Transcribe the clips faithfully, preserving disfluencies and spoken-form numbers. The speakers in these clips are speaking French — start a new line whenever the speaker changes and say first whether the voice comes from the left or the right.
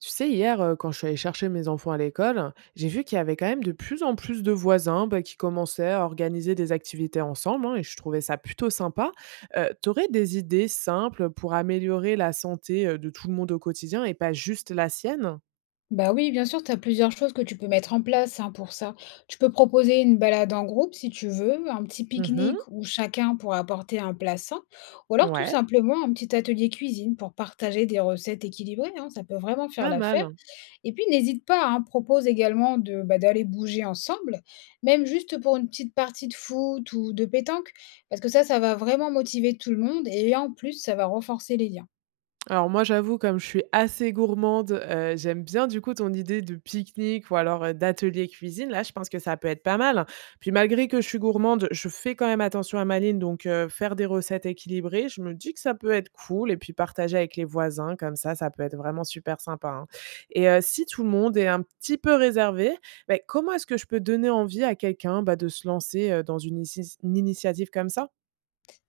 right: Tu sais, hier, euh, quand je suis allée chercher mes enfants à l'école, j'ai vu qu'il y avait quand même de plus en plus de voisins bah, qui commençaient à organiser des activités ensemble, hein, et je trouvais ça plutôt sympa. Euh, tu aurais des idées simples pour améliorer la santé euh, de tout le monde au quotidien et pas juste la sienne?
left: Bah oui, bien sûr, tu as plusieurs choses que tu peux mettre en place, hein, pour ça. Tu peux proposer une balade en groupe si tu veux, un petit
right: Mhm.
left: pique-nique où chacun pourra apporter un plat sain, ou alors tout
right: Ouais,
left: simplement un petit atelier cuisine pour partager des recettes équilibrées. Hein, ça peut vraiment faire
right: pas
left: l'affaire.
right: mal.
left: Et puis n'hésite pas, hein, propose également de, bah, d'aller bouger ensemble, même juste pour une petite partie de foot ou de pétanque, parce que ça, ça va vraiment motiver tout le monde et en plus, ça va renforcer les liens.
right: Alors moi, j'avoue, comme je suis assez gourmande, heu, j'aime bien du coup ton idée de pique-nique ou alors, heu, d'atelier cuisine. Là, je pense que ça peut être pas mal. Puis malgré que je suis gourmande, je fais quand même attention à ma ligne, donc heu, faire des recettes équilibrées, je me dis que ça peut être cool et puis partager avec les voisins comme ça, ça peut être vraiment super sympa, hein. Et heu, si tout le monde est un petit peu réservé, beh, comment est-ce que je peux donner envie à quelqu'un, bah, de se lancer, heu, dans une icis une initiative comme ça?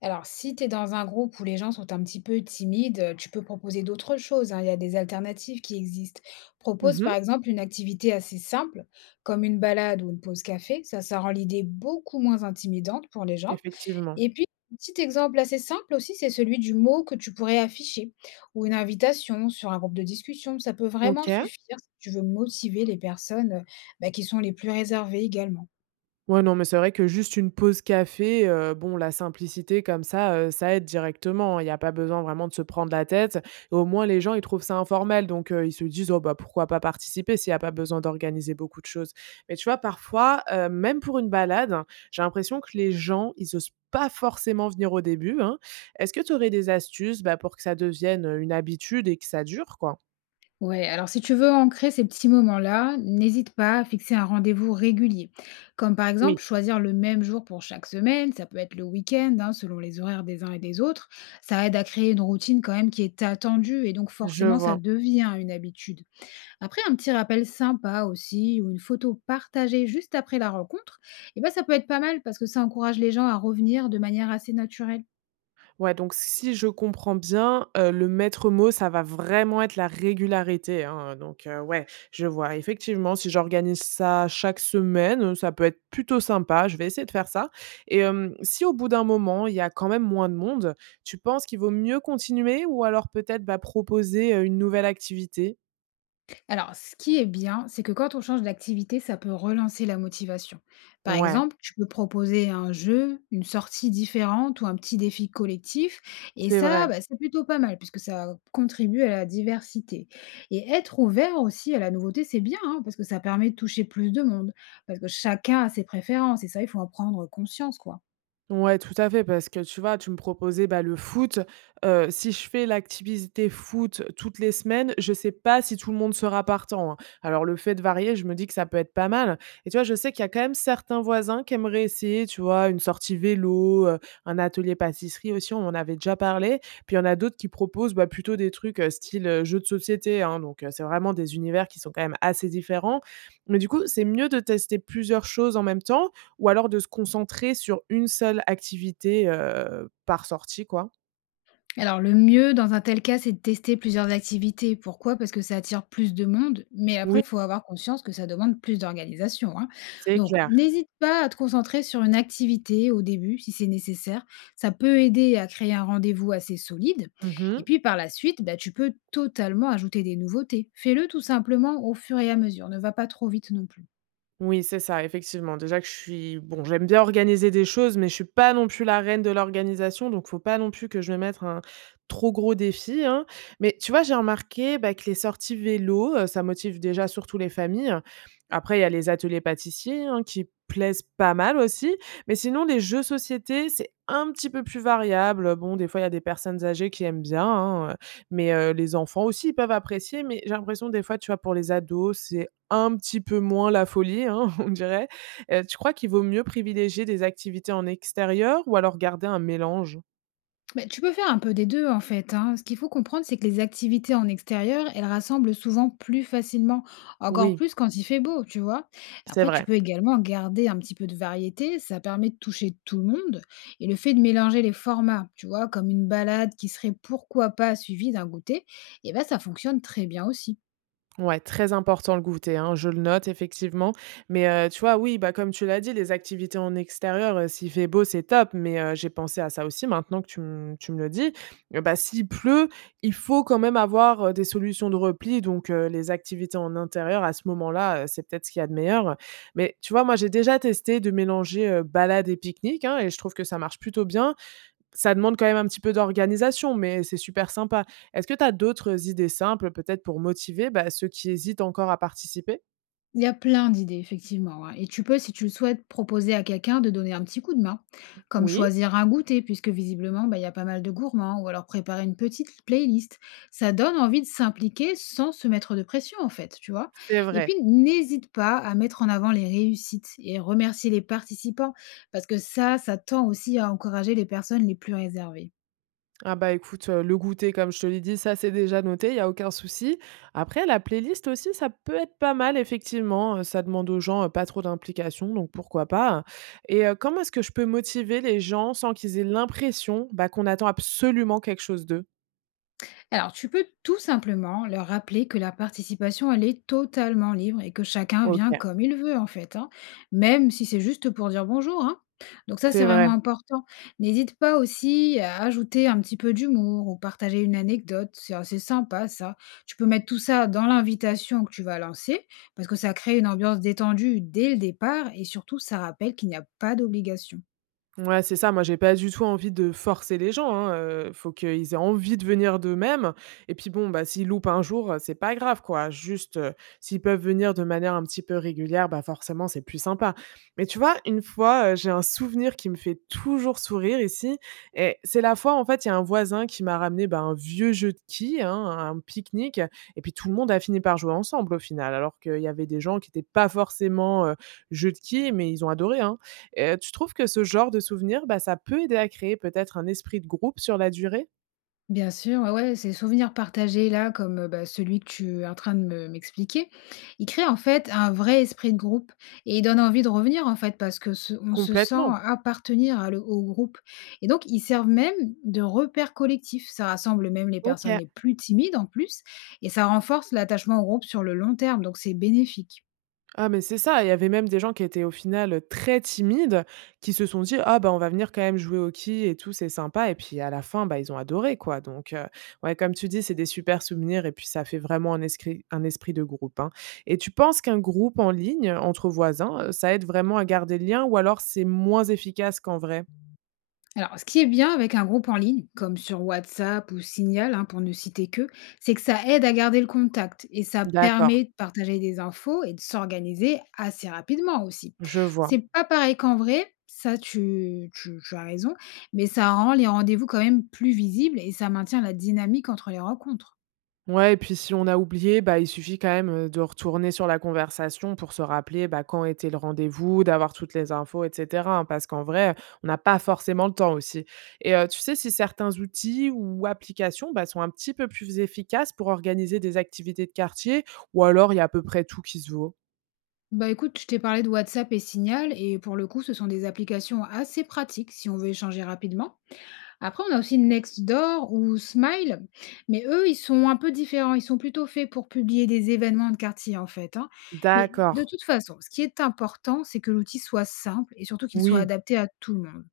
left: Alors, si tu es dans un groupe où les gens sont un petit peu timides, heu, tu peux proposer d'autres choses, hein. Il y a des alternatives qui existent. Propose,
right: Mmh.
left: par exemple, une activité assez simple, comme une balade ou une pause café. Ça, ça rend l'idée beaucoup moins intimidante pour les gens.
right: Effectivement.
left: Et puis, un petit exemple assez simple aussi, c'est celui du mot que tu pourrais afficher ou une invitation sur un groupe de discussion. Ça peut vraiment
right: OK.
left: suffire si tu veux motiver les personnes, heu, bah, qui sont les plus réservées également.
right: Ouais, non, mais c'est vrai que juste une pause café, heu, bon, la simplicité comme ça, heu, ça aide directement. Il n'y a pas besoin vraiment de se prendre la tête. Et au moins, les gens, ils trouvent ça informel, donc heu, ils se disent: «Oh bah, pourquoi pas participer s'il n'y a pas besoin d'organiser beaucoup de choses?» Mais tu vois, parfois, heu, même pour une balade, hein, j'ai l'impression que les gens, ils osent pas forcément venir au début, hein. Est-ce que tu aurais des astuces, bah, pour que ça devienne, une habitude et que ça dure, quoi?
left: Ouais, alors si tu veux ancrer ces petits moments-là, n'hésite pas à fixer un rendez-vous régulier. Comme par exemple
right: Oui,
left: choisir le même jour pour chaque semaine, ça peut être le week-end, hein, selon les horaires des uns et des autres. Ça aide à créer une routine quand même qui est attendue et donc
right: je
left: forcément ça
right: vois.
left: devient une habitude. Après, un petit rappel sympa aussi ou une photo partagée juste après la rencontre, et ben, ça peut être pas mal parce que ça encourage les gens à revenir de manière assez naturelle.
right: Ouais, donc si je comprends bien, heu, le maître mot, ça va vraiment être la régularité, hein, donc heu, ouais, je vois. Effectivement, si j'organise ça chaque semaine, heu, ça peut être plutôt sympa. Je vais essayer de faire ça, et hem, si au bout d'un moment, il y a quand même moins de monde, tu penses qu'il vaut mieux continuer ou alors peut-être, bah, proposer, heu, une nouvelle activité?
left: Alors, ce qui est bien, c'est que quand on change d'activité, ça peut relancer la motivation. Par
right: Ouais,
left: exemple, tu peux proposer un jeu, une sortie différente ou un petit défi collectif. Et
right: c'est
left: ça,
right: vrai.
left: bah, c'est plutôt pas mal puisque ça contribue à la diversité. Et être ouvert aussi à la nouveauté, c'est bien, hein, parce que ça permet de toucher plus de monde. Parce que chacun a ses préférences et ça, il faut en prendre conscience, quoi.
right: Ouais, tout à fait, parce que tu vois, tu me proposais bah, le foot. Euh, si je fais l'activité foot toutes les semaines, je sais pas si tout le monde sera partant, hein. Alors, le fait de varier, je me dis que ça peut être pas mal. Et tu vois, je sais qu'il y a quand même certains voisins qui aimeraient essayer, tu vois, une sortie vélo, euh, un atelier pâtisserie aussi, on en avait déjà parlé. Puis, il y en a d'autres qui proposent bah, plutôt des trucs euh, style euh, jeu de société, hein. donc, euh, c'est vraiment des univers qui sont quand même assez différents. Mais du coup, c'est mieux de tester plusieurs choses en même temps ou alors de se concentrer sur une seule activité, heu, par sortie, quoi.
left: Alors le mieux dans un tel cas, c'est de tester plusieurs activités. Pourquoi? Parce que ça attire plus de monde, mais après,
right: Oui,
left: il faut avoir conscience que ça demande plus d'organisation, hein.
right: c'est
left: Donc
right: clair.
left: n'hésite pas à te concentrer sur une activité au début, si c'est nécessaire. Ça peut aider à créer un rendez-vous assez solide. Et
right: Mmh.
left: puis par la suite, bah, tu peux totalement ajouter des nouveautés. Fais-le tout simplement au fur et à mesure. Ne va pas trop vite non plus.
right: Oui, c'est ça, effectivement. Déjà que je suis bon, j'aime bien organiser des choses, mais je suis pas non plus la reine de l'organisation, donc faut pas non plus que je me mette un trop gros défi, hein. Mais tu vois, j'ai remarqué, bah, que les sorties vélo, heu, ça motive déjà surtout les familles. Après, il y a les ateliers pâtissiers, hein, qui plaisent pas mal aussi. Mais sinon, les jeux société, c'est un petit peu plus variable. Bon, des fois, il y a des personnes âgées qui aiment bien, hein, heu, mais heu, les enfants aussi, ils peuvent apprécier. Mais j'ai l'impression des fois, tu vois, pour les ados, c'est un petit peu moins la folie, hein, on dirait. Heu, tu crois qu'il vaut mieux privilégier des activités en extérieur ou alors garder un mélange?
left: Beh, tu peux faire un peu des deux en fait, hein. Ce qu'il faut comprendre, c'est que les activités en extérieur, elles rassemblent souvent plus facilement, encore
right: Oui,
left: plus quand il fait beau, tu vois.
right: c'est
left: Après, tu
right: vrai.
left: peux également garder un petit peu de variété, ça permet de toucher tout le monde. Et le fait de mélanger les formats, tu vois, comme une balade qui serait pourquoi pas suivie d'un goûter, et ben, ça fonctionne très bien aussi.
right: Ouais, très important le goûter, hein, je le note effectivement. Mais heu, tu vois, oui, bah, comme tu l'as dit, les activités en extérieur, heu, s'il fait beau, c'est top, mais heu, j'ai pensé à ça aussi maintenant que tu me tu me le dis. Heu, bah, s'il pleut, il faut quand même avoir, heu, des solutions de repli, donc heu, les activités en intérieur à ce moment-là, heu, c'est peut-être ce qu'il y a de meilleur. Mais tu vois, moi, j'ai déjà testé de mélanger, heu, balade et pique-nique, hein, et je trouve que ça marche plutôt bien. Ça demande quand même un petit peu d'organisation, mais c'est super sympa. Est-ce que tu as d'autres idées simples, peut-être pour motiver, bah, ceux qui hésitent encore à participer?
left: Il y a plein d'idées, effectivement. Hein. Et tu peux, si tu le souhaites, proposer à quelqu'un de donner un petit coup de main, comme
right: Oui,
left: choisir un goûter, puisque visiblement, bah, il y a pas mal de gourmands, ou alors préparer une petite playlist. Ça donne envie de s'impliquer sans se mettre de pression, en fait, tu vois.
right: c'est
left: Et puis,
right: vrai.
left: n'hésite pas à mettre en avant les réussites et remercier les participants, parce que ça, ça tend aussi à encourager les personnes les plus réservées.
right: Ah bah, écoute, heu, le goûter, comme je te l'ai dit, ça, c'est déjà noté, il y a aucun souci. Après, la playlist aussi, ça peut être pas mal, effectivement, heu, ça demande aux gens, heu, pas trop d'implication, donc pourquoi pas, hein? Et heu, comment est-ce que je peux motiver les gens sans qu'ils aient l'impression, bah, qu'on attend absolument quelque chose d'eux?
left: Alors, tu peux tout simplement leur rappeler que la participation, elle est totalement libre et que chacun
right: OK,
left: vient comme il veut, en fait, hein, même si c'est juste pour dire bonjour. Hein. Donc ça, c'est
right: c'est vrai.
left: vraiment important. N'hésite pas aussi à ajouter un petit peu d'humour ou partager une anecdote. C'est assez sympa, ça. Tu peux mettre tout ça dans l'invitation que tu vas lancer parce que ça crée une ambiance détendue dès le départ et surtout, ça rappelle qu'il n'y a pas d'obligation.
right: Ouais, c'est ça. Moi, j'ai pas du tout envie de forcer les gens, hein, heu, faut qu'ils aient envie de venir d'eux-mêmes et puis bon, bah, s'ils loupent un jour, heu, c'est pas grave, quoi. Juste, heu, s'ils peuvent venir de manière un petit peu régulière, bah, forcément, c'est plus sympa. Mais tu vois, une fois, heu, j'ai un souvenir qui me fait toujours sourire ici, et c'est la fois, en fait, il y a un voisin qui m'a ramené, bah, un vieux jeu de quilles, hein, un pique-nique et puis tout le monde a fini par jouer ensemble, au final, alors qu'il y avait des gens qui étaient pas forcément, heu, jeu de quilles, mais ils ont adoré, hein. Heu, tu trouves que ce genre de souvenir, bah, ça peut aider à créer peut-être un esprit de groupe sur la durée?
left: Bien sûr, ouais, ouais, ces souvenirs partagés là, comme euh, bah, celui que tu es en train de me- m'expliquer, il crée en fait un vrai esprit de groupe et il donne envie de revenir en fait parce que se- on se sent
right: Complètement.
left: appartenir à le- au groupe. Et donc ils servent même de repère collectif. Ça rassemble même les personnes
right: OK.
left: les plus timides en plus et ça renforce l'attachement au groupe sur le long terme. Donc c'est bénéfique.
right: Ah, mais c'est ça, il y avait même des gens qui étaient au final, très timides, qui se sont dit: «Ah, bah, on va venir quand même jouer au quilles et tout, c'est sympa» et puis à la fin, bah, ils ont adoré quoi, donc heu, ouais, comme tu dis, c'est des super souvenirs et puis ça fait vraiment un esprit, un esprit de groupe, hein. Et tu penses qu'un groupe en ligne entre voisins, heu, ça aide vraiment à garder le lien ou alors c'est moins efficace qu'en vrai?
left: Alors, ce qui est bien avec un groupe en ligne, comme sur WhatsApp ou Signal, hein, pour ne citer que, c'est que ça aide à garder le contact et ça
right: D'accord.
left: permet de partager des infos et de s'organiser assez rapidement aussi.
right: Je
left: C'est
right: vois.
left: pas pareil qu'en vrai, ça tu, tu, tu as raison, mais ça rend les rendez-vous quand même plus visibles et ça maintient la dynamique entre les rencontres.
right: Ouais, et puis si on a oublié, bah, il suffit quand même, heu, de retourner sur la conversation pour se rappeler, bah, quand était le rendez-vous, d'avoir toutes les infos et cetera, hein, parce qu'en vrai, on n'a pas forcément le temps aussi. Et heu, tu sais si certains outils ou applications, bah, sont un petit peu plus efficaces pour organiser des activités de quartier ou alors il y a à peu près tout qui se vaut?
left: Bah écoute, je t'ai parlé de WhatsApp et Signal et pour le coup, ce sont des applications assez pratiques si on veut échanger rapidement. Après, on a aussi Nextdoor ou Smile, mais eux, ils sont un peu différents. Ils sont plutôt faits pour publier des événements de quartier, en fait, hein. Mais de
right: D'accord,
left: toute façon, ce qui est important, c'est que l'outil soit simple et surtout qu'il soit
right: oui.
left: adapté à tout le monde.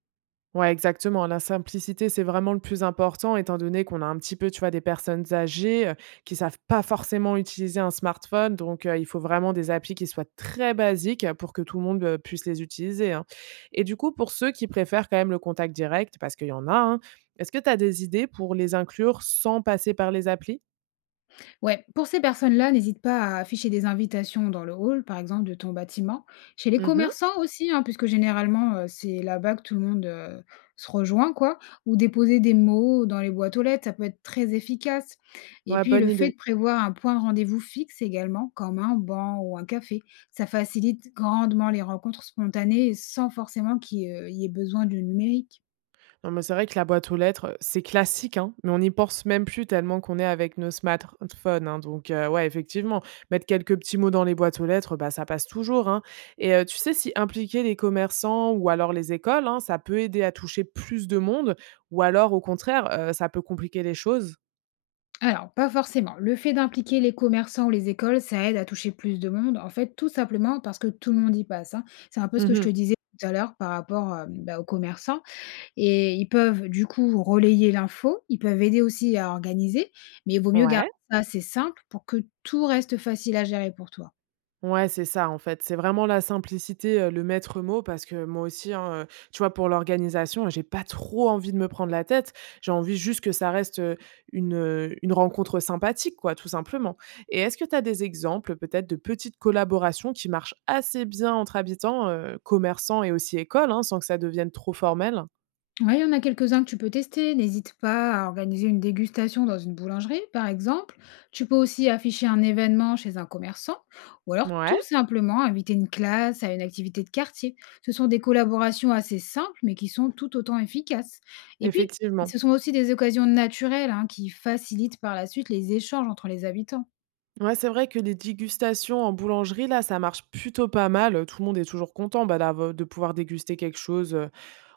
right: Ouais, exactement. La simplicité, c'est vraiment le plus important, étant donné qu'on a un petit peu, tu vois, des personnes âgées euh, qui savent pas forcément utiliser un smartphone. Donc, euh, il faut vraiment des applis qui soient très basiques euh, pour que tout le monde euh, puisse les utiliser, hein. Et du coup, pour ceux qui préfèrent quand même le contact direct, parce qu'il y en a, hein, est-ce que tu as des idées pour les inclure sans passer par les applis?
left: Ouais, pour ces personnes-là, n'hésite pas à afficher des invitations dans le hall, par exemple, de ton bâtiment. Chez les
right: Mhm.
left: commerçants aussi, hein, puisque généralement, euh, c'est là-bas que tout le monde euh, se rejoint, quoi. Ou déposer des mots dans les boîtes aux lettres, ça peut être très efficace. Et
right: Ouais,
left: puis,
right: bonne
left: le fait de
right: idée.
left: prévoir un point de rendez-vous fixe également, comme un banc ou un café, ça facilite grandement les rencontres spontanées sans forcément qu'il y ait euh, y ait besoin du numérique.
right: Non, mais c'est vrai que la boîte aux lettres, c'est classique, hein, mais on n'y pense même plus tellement qu'on est avec nos smartphones, hein, donc heu, ouais, effectivement, mettre quelques petits mots dans les boîtes aux lettres, bah, ça passe toujours, hein. Et heu, tu sais si impliquer les commerçants ou alors les écoles, hein, ça peut aider à toucher plus de monde ou alors au contraire, heu, ça peut compliquer les choses?
left: Alors, pas forcément. Le fait d'impliquer les commerçants ou les écoles, ça aide à toucher plus de monde. En fait, tout simplement parce que tout le monde y passe. Hein. C'est un peu ce que je
right: Mmh.
left: te disais tout à l'heure par rapport euh, bah, aux commerçants. Et ils peuvent, du coup, relayer l'info. Ils peuvent aider aussi à organiser. Mais il vaut mieux garder
right: Ouais.
left: ça assez simple pour que tout reste facile à gérer pour toi.
right: Ouais, c'est ça, en fait. C'est vraiment la simplicité, heu, le maître mot parce que moi aussi, hein, heu, tu vois, pour l'organisation, j'ai pas trop envie de me prendre la tête. J'ai envie juste que ça reste heu, une, heu, une rencontre sympathique, quoi, tout simplement. Et est-ce que tu as des exemples, peut-être, de petites collaborations qui marchent assez bien entre habitants, heu, commerçants et aussi écoles, hein, sans que ça devienne trop formel?
left: Ouais, il y en a quelques-uns que tu peux tester. N'hésite pas à organiser une dégustation dans une boulangerie, par exemple. Tu peux aussi afficher un événement chez un commerçant ou alors
right: Ouais,
left: tout simplement inviter une classe à une activité de quartier. Ce sont des collaborations assez simples, mais qui sont tout autant efficaces. Et puis,
right: effectivement.
left: ce sont aussi des occasions naturelles, hein, qui facilitent par la suite les échanges entre les habitants.
right: Ouais, c'est vrai que les dégustations en boulangerie, là, ça marche plutôt pas mal. Tout le monde est toujours content, bah, d'av de pouvoir déguster quelque chose, heu,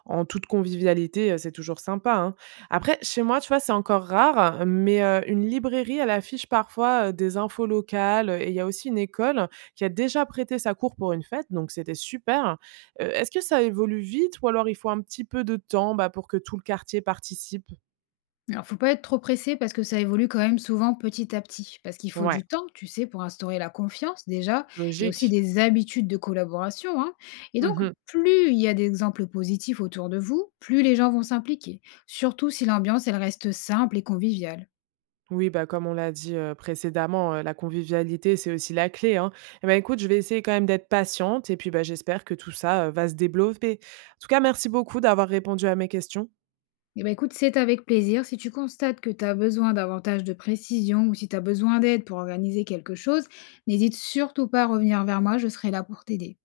right: en toute convivialité, heu, c'est toujours sympa, hein. Après, chez moi, tu vois, c'est encore rare, mais heu, une librairie, elle affiche parfois, heu, des infos locales, et il y a aussi une école qui a déjà prêté sa cour pour une fête, donc c'était super. Heu, est-ce que ça évolue vite ou alors il faut un petit peu de temps, bah, pour que tout le quartier participe?
left: Alors, faut pas être trop pressé parce que ça évolue quand même souvent petit à petit. Parce qu'il faut
right: Ouais,
left: du temps, tu sais, pour instaurer la confiance déjà. Il y a aussi
right: logique.
left: des habitudes de collaboration. Hein. Et donc,
right: Mmh.
left: plus il y a d'exemples positifs autour de vous, plus les gens vont s'impliquer. Surtout si l'ambiance, elle reste simple et conviviale.
right: Oui, bah, comme on l'a dit, heu, précédemment, heu, la convivialité, c'est aussi la clé, hein. Et ben écoute, je vais essayer quand même d'être patiente et puis, bah, j'espère que tout ça, heu, va se développer. En tout cas, merci beaucoup d'avoir répondu à mes questions.
left: Eh ben écoute, c'est avec plaisir. Si tu constates que tu as besoin davantage de précision ou si tu as besoin d'aide pour organiser quelque chose, n'hésite surtout pas à revenir vers moi, je serai là pour t'aider.